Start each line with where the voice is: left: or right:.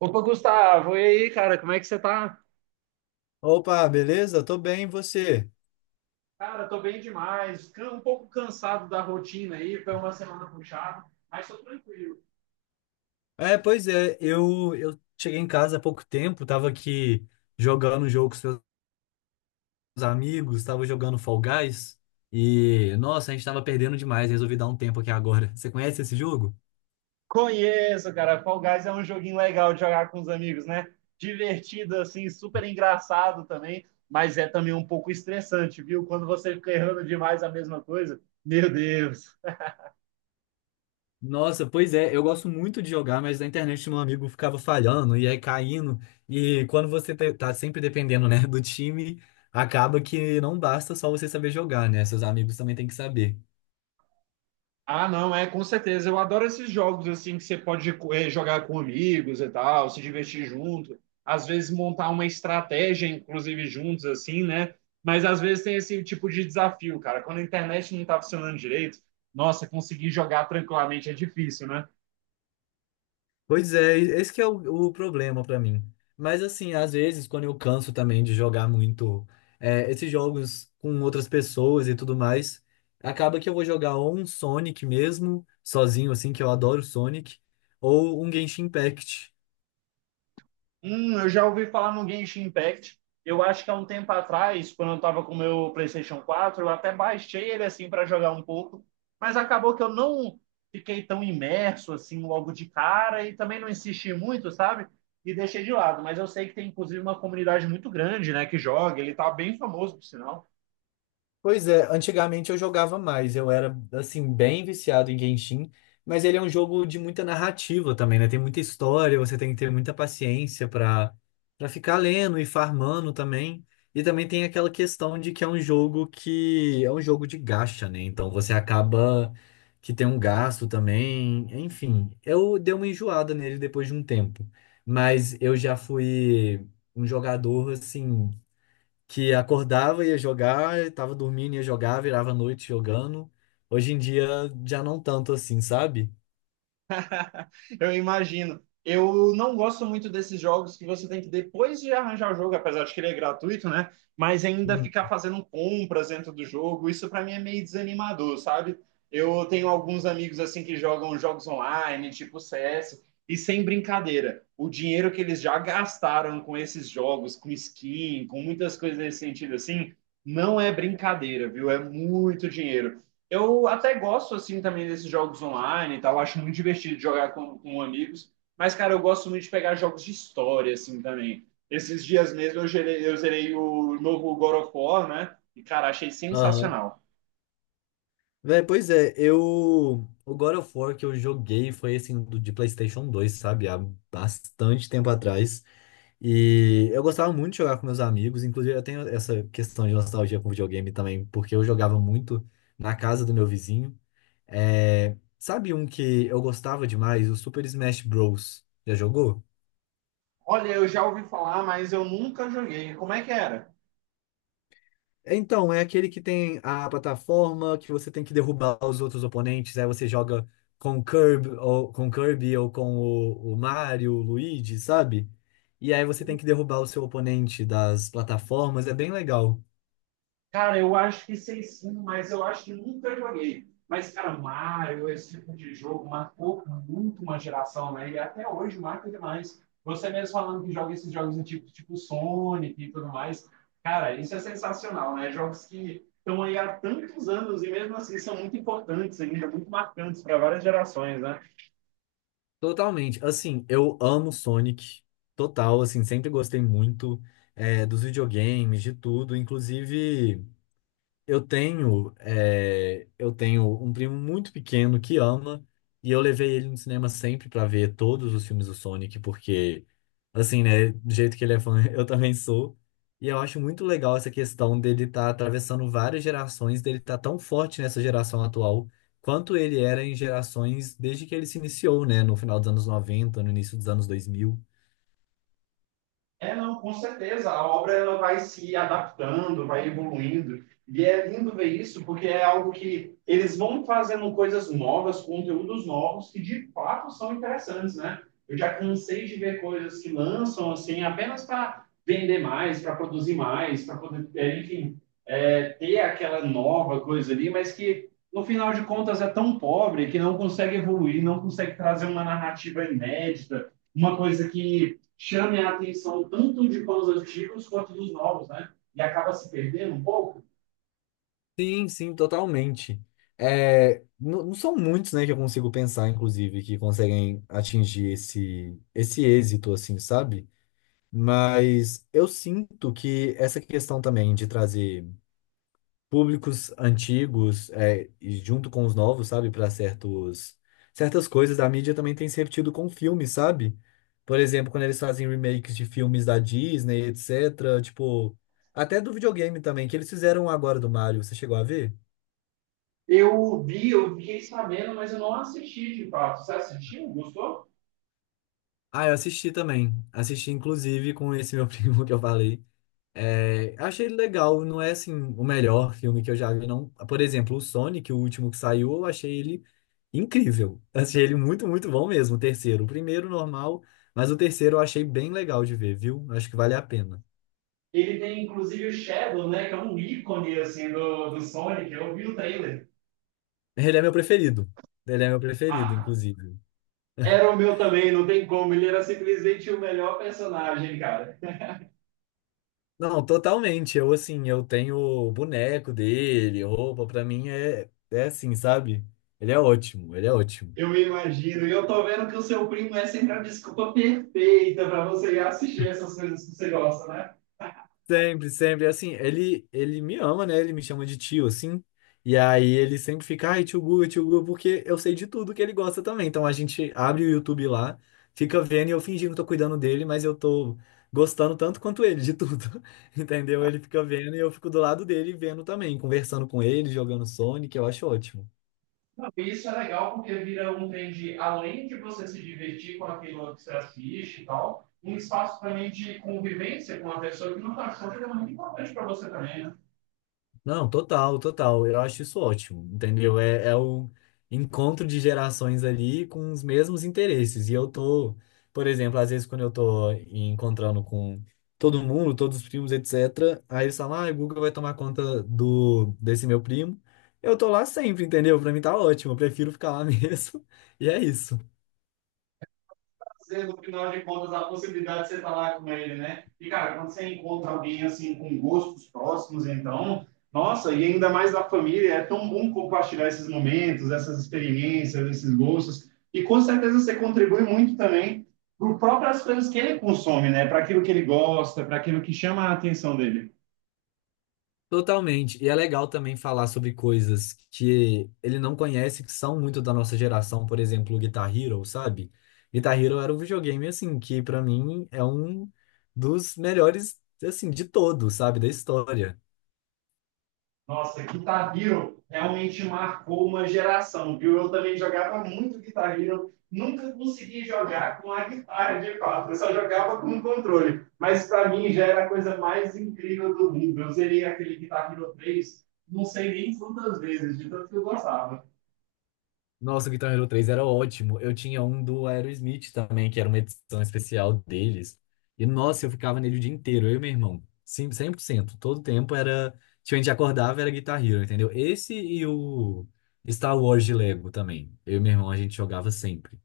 right: Opa, Gustavo, e aí, cara, como é que você tá?
left: Opa, beleza? Tô bem, e você?
right: Cara, tô bem demais. Um pouco cansado da rotina aí, foi uma semana puxada, mas tô tranquilo.
left: Eu cheguei em casa há pouco tempo, tava aqui jogando um jogo com os meus amigos, tava jogando Fall Guys, e nossa, a gente tava perdendo demais, resolvi dar um tempo aqui agora. Você conhece esse jogo?
right: Conheço, cara. Fall Guys é um joguinho legal de jogar com os amigos, né? Divertido, assim, super engraçado também, mas é também um pouco estressante, viu? Quando você fica errando demais a mesma coisa, meu Deus.
left: Nossa, pois é, eu gosto muito de jogar, mas na internet meu amigo ficava falhando e aí caindo, e quando você tá sempre dependendo, né, do time, acaba que não basta só você saber jogar, né? Seus amigos também têm que saber.
right: Ah, não, é, com certeza. Eu adoro esses jogos assim que você pode jogar com amigos e tal, se divertir junto, às vezes montar uma estratégia, inclusive juntos, assim, né? Mas às vezes tem esse tipo de desafio, cara. Quando a internet não tá funcionando direito, nossa, conseguir jogar tranquilamente é difícil, né?
left: Pois é, esse que é o problema pra mim. Mas assim, às vezes, quando eu canso também de jogar muito esses jogos com outras pessoas e tudo mais, acaba que eu vou jogar ou um Sonic mesmo, sozinho, assim, que eu adoro Sonic, ou um Genshin Impact.
right: Eu já ouvi falar no Genshin Impact. Eu acho que há um tempo atrás, quando eu tava com o meu PlayStation 4, eu até baixei ele assim para jogar um pouco, mas acabou que eu não fiquei tão imerso assim logo de cara e também não insisti muito, sabe? E deixei de lado, mas eu sei que tem inclusive uma comunidade muito grande, né, que joga, ele tá bem famoso, por sinal.
left: Pois é, antigamente eu jogava mais, eu era assim bem viciado em Genshin, mas ele é um jogo de muita narrativa também, né? Tem muita história, você tem que ter muita paciência para ficar lendo e farmando também. E também tem aquela questão de que é um jogo de gacha, né? Então você acaba que tem um gasto também, enfim. Eu dei uma enjoada nele depois de um tempo, mas eu já fui um jogador assim que acordava, ia jogar, tava dormindo, ia jogar, virava a noite jogando. Hoje em dia já não tanto assim, sabe?
right: Eu imagino. Eu não gosto muito desses jogos que você tem que, depois de arranjar o jogo, apesar de que ele é gratuito, né? Mas ainda
left: Hum.
right: ficar fazendo compras dentro do jogo. Isso para mim é meio desanimador, sabe? Eu tenho alguns amigos assim que jogam jogos online, tipo CS, e sem brincadeira, o dinheiro que eles já gastaram com esses jogos, com skin, com muitas coisas nesse sentido assim, não é brincadeira, viu? É muito dinheiro. Eu até gosto, assim, também desses jogos online e tal. Acho muito divertido jogar com amigos. Mas, cara, eu gosto muito de pegar jogos de história, assim, também. Esses dias mesmo eu zerei o novo God of War, né? E, cara, achei
left: Aham.
right: sensacional.
left: Véi, pois é, eu. O God of War que eu joguei foi assim, de PlayStation 2, sabe? Há bastante tempo atrás. E eu gostava muito de jogar com meus amigos, inclusive eu tenho essa questão de nostalgia com videogame também, porque eu jogava muito na casa do meu vizinho. Sabe um que eu gostava demais? O Super Smash Bros. Já jogou?
right: Olha, eu já ouvi falar, mas eu nunca joguei. Como é que era?
left: Então, é aquele que tem a plataforma que você tem que derrubar os outros oponentes, aí você joga com o Kirby ou com o Mario, o Luigi, sabe? E aí você tem que derrubar o seu oponente das plataformas, é bem legal.
right: Cara, eu acho que sei sim, mas eu acho que nunca joguei. Mas, cara, Mario, esse tipo de jogo marcou muito uma geração, né? E até hoje marca demais. Você mesmo falando que joga esses jogos antigos, tipo Sonic e tudo mais. Cara, isso é sensacional, né? Jogos que estão aí há tantos anos e mesmo assim são muito importantes ainda, muito marcantes para várias gerações, né?
left: Totalmente. Assim, eu amo Sonic, total, assim, sempre gostei muito dos videogames, de tudo, inclusive. Eu tenho um primo muito pequeno que ama, e eu levei ele no cinema sempre pra ver todos os filmes do Sonic, porque, assim, né, do jeito que ele é fã, eu também sou. E eu acho muito legal essa questão dele estar tá atravessando várias gerações, dele estar tá tão forte nessa geração atual, quanto ele era em gerações desde que ele se iniciou, né, no final dos anos 90 no início dos anos 2000.
right: É, não, com certeza. A obra ela vai se adaptando, vai evoluindo. E é lindo ver isso, porque é algo que eles vão fazendo coisas novas, conteúdos novos, que de fato são interessantes, né? Eu já cansei de ver coisas que lançam, assim, apenas para vender mais, para produzir mais, para poder, é, enfim, é, ter aquela nova coisa ali, mas que, no final de contas, é tão pobre que não consegue evoluir, não consegue trazer uma narrativa inédita, uma coisa que chame a atenção tanto de fãs antigos quanto dos novos, né? E acaba se perdendo um pouco.
left: Sim, sim, totalmente. É, não, não são muitos, né, que eu consigo pensar, inclusive, que conseguem atingir esse êxito, assim, sabe? Mas eu sinto que essa questão também de trazer públicos antigos, é, e junto com os novos, sabe, para certas coisas a mídia também tem se repetido com filmes, sabe? Por exemplo, quando eles fazem remakes de filmes da Disney, etc. Tipo, até do videogame também, que eles fizeram agora do Mario, você chegou a ver?
right: Eu vi, eu fiquei sabendo, mas eu não assisti de fato. Você assistiu? Gostou?
left: Ah, eu assisti também. Assisti, inclusive, com esse meu primo que eu falei. É, achei ele legal, não é assim o melhor filme que eu já vi, não. Por exemplo, o Sonic, o último que saiu, eu achei ele incrível. Achei ele muito, muito bom mesmo, o terceiro. O primeiro, normal, mas o terceiro eu achei bem legal de ver, viu? Acho que vale a pena.
right: Ele tem inclusive o Shadow, né? Que é um ícone assim do, do Sonic. Eu vi o trailer.
left: Ele é meu preferido. Ele é meu preferido,
right: Ah,
left: inclusive.
right: era o meu também, não tem como. Ele era simplesmente o melhor personagem, cara.
left: Não, totalmente. Eu, assim, eu tenho o boneco dele, roupa, pra mim é, é assim, sabe? Ele é ótimo, ele é ótimo.
right: Eu imagino. E eu tô vendo que o seu primo é sempre a desculpa perfeita para você ir assistir essas coisas que você gosta, né?
left: Sempre, sempre. Assim, ele me ama, né? Ele me chama de tio, assim. E aí ele sempre fica, ai, tio Guga, porque eu sei de tudo que ele gosta também. Então a gente abre o YouTube lá, fica vendo e eu fingindo que tô cuidando dele, mas eu tô gostando tanto quanto ele de tudo. Entendeu? Ele fica vendo e eu fico do lado dele vendo também, conversando com ele, jogando Sonic, eu acho ótimo.
right: Não, isso é legal porque vira um trend, além de você se divertir com aquilo que você assiste e tal, um espaço também de convivência com uma pessoa que não está achando que é muito importante para você também, né?
left: Não, total, total. Eu acho isso ótimo, entendeu? É, é o encontro de gerações ali com os mesmos interesses. E eu tô, por exemplo, às vezes quando eu tô encontrando com todo mundo, todos os primos, etc., aí eles falam, ah, o Guga vai tomar conta desse meu primo. Eu tô lá sempre, entendeu? Pra mim tá ótimo, eu prefiro ficar lá mesmo. E é isso.
right: Trazer, no final de contas, a possibilidade de você estar lá com ele, né? E, cara, quando você encontra alguém, assim, com gostos próximos, então, nossa, e ainda mais da família, é tão bom compartilhar esses momentos, essas experiências, esses gostos. E, com certeza, você contribui muito também para as próprias coisas que ele consome, né? Para aquilo que ele gosta, para aquilo que chama a atenção dele.
left: Totalmente. E é legal também falar sobre coisas que ele não conhece, que são muito da nossa geração, por exemplo, o Guitar Hero, sabe? Guitar Hero era um videogame, assim, que pra mim é um dos melhores, assim, de todos, sabe? Da história.
right: Nossa, Guitar Hero realmente marcou uma geração, viu? Eu também jogava muito Guitar Hero, nunca consegui jogar com a guitarra de fato, eu só jogava com o controle. Mas para mim já era a coisa mais incrível do mundo. Eu zerei aquele Guitar Hero 3, não sei nem quantas vezes, de tanto que eu gostava.
left: Nossa, o Guitar Hero 3 era ótimo. Eu tinha um do Aerosmith também, que era uma edição especial deles. E, nossa, eu ficava nele o dia inteiro, eu e meu irmão. Sim, 100%, todo tempo era. Tipo, a gente acordava, era Guitar Hero, entendeu? Esse e o Star Wars de Lego também. Eu e meu irmão, a gente jogava sempre.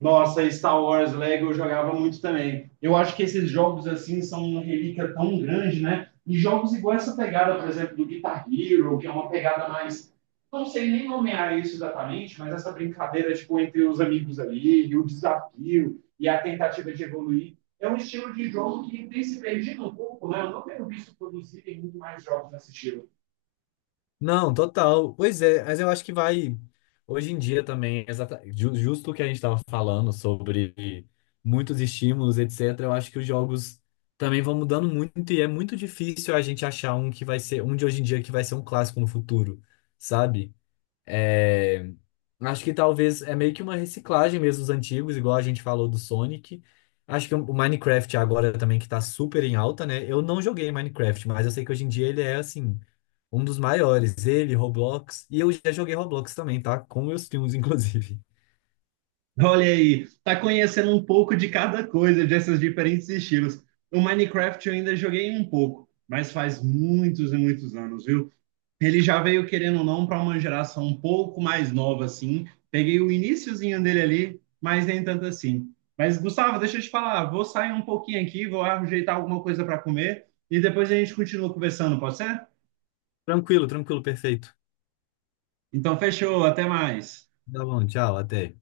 right: Nossa, Star Wars Lego eu jogava muito também. Eu acho que esses jogos assim são uma relíquia tão grande, né? E jogos igual essa pegada, por exemplo, do Guitar Hero, que é uma pegada mais. Não sei nem nomear isso exatamente, mas essa brincadeira tipo, entre os amigos ali, e o desafio, e a tentativa de evoluir. É um estilo de jogo que tem se perdido um pouco, né? Eu não tenho visto produzirem muito mais jogos nesse estilo.
left: Não, total. Pois é, mas eu acho que vai. Hoje em dia também, justo o que a gente estava falando sobre muitos estímulos, etc., eu acho que os jogos também vão mudando muito e é muito difícil a gente achar um um de hoje em dia que vai ser um clássico no futuro, sabe? É, acho que talvez é meio que uma reciclagem mesmo dos antigos, igual a gente falou do Sonic. Acho que o Minecraft agora também que tá super em alta, né? Eu não joguei Minecraft, mas eu sei que hoje em dia ele é assim, um dos maiores. Ele, Roblox. E eu já joguei Roblox também, tá? Com meus filmes, inclusive.
right: Olha aí, tá conhecendo um pouco de cada coisa, desses diferentes estilos. O Minecraft eu ainda joguei um pouco, mas faz muitos e muitos anos, viu? Ele já veio, querendo ou não, para uma geração um pouco mais nova, assim. Peguei o iniciozinho dele ali, mas nem tanto assim. Mas, Gustavo, deixa eu te falar, vou sair um pouquinho aqui, vou ajeitar alguma coisa para comer e depois a gente continua conversando, pode ser?
left: Tranquilo, tranquilo, perfeito.
right: Então, fechou, até mais.
left: Tá bom, tchau, até.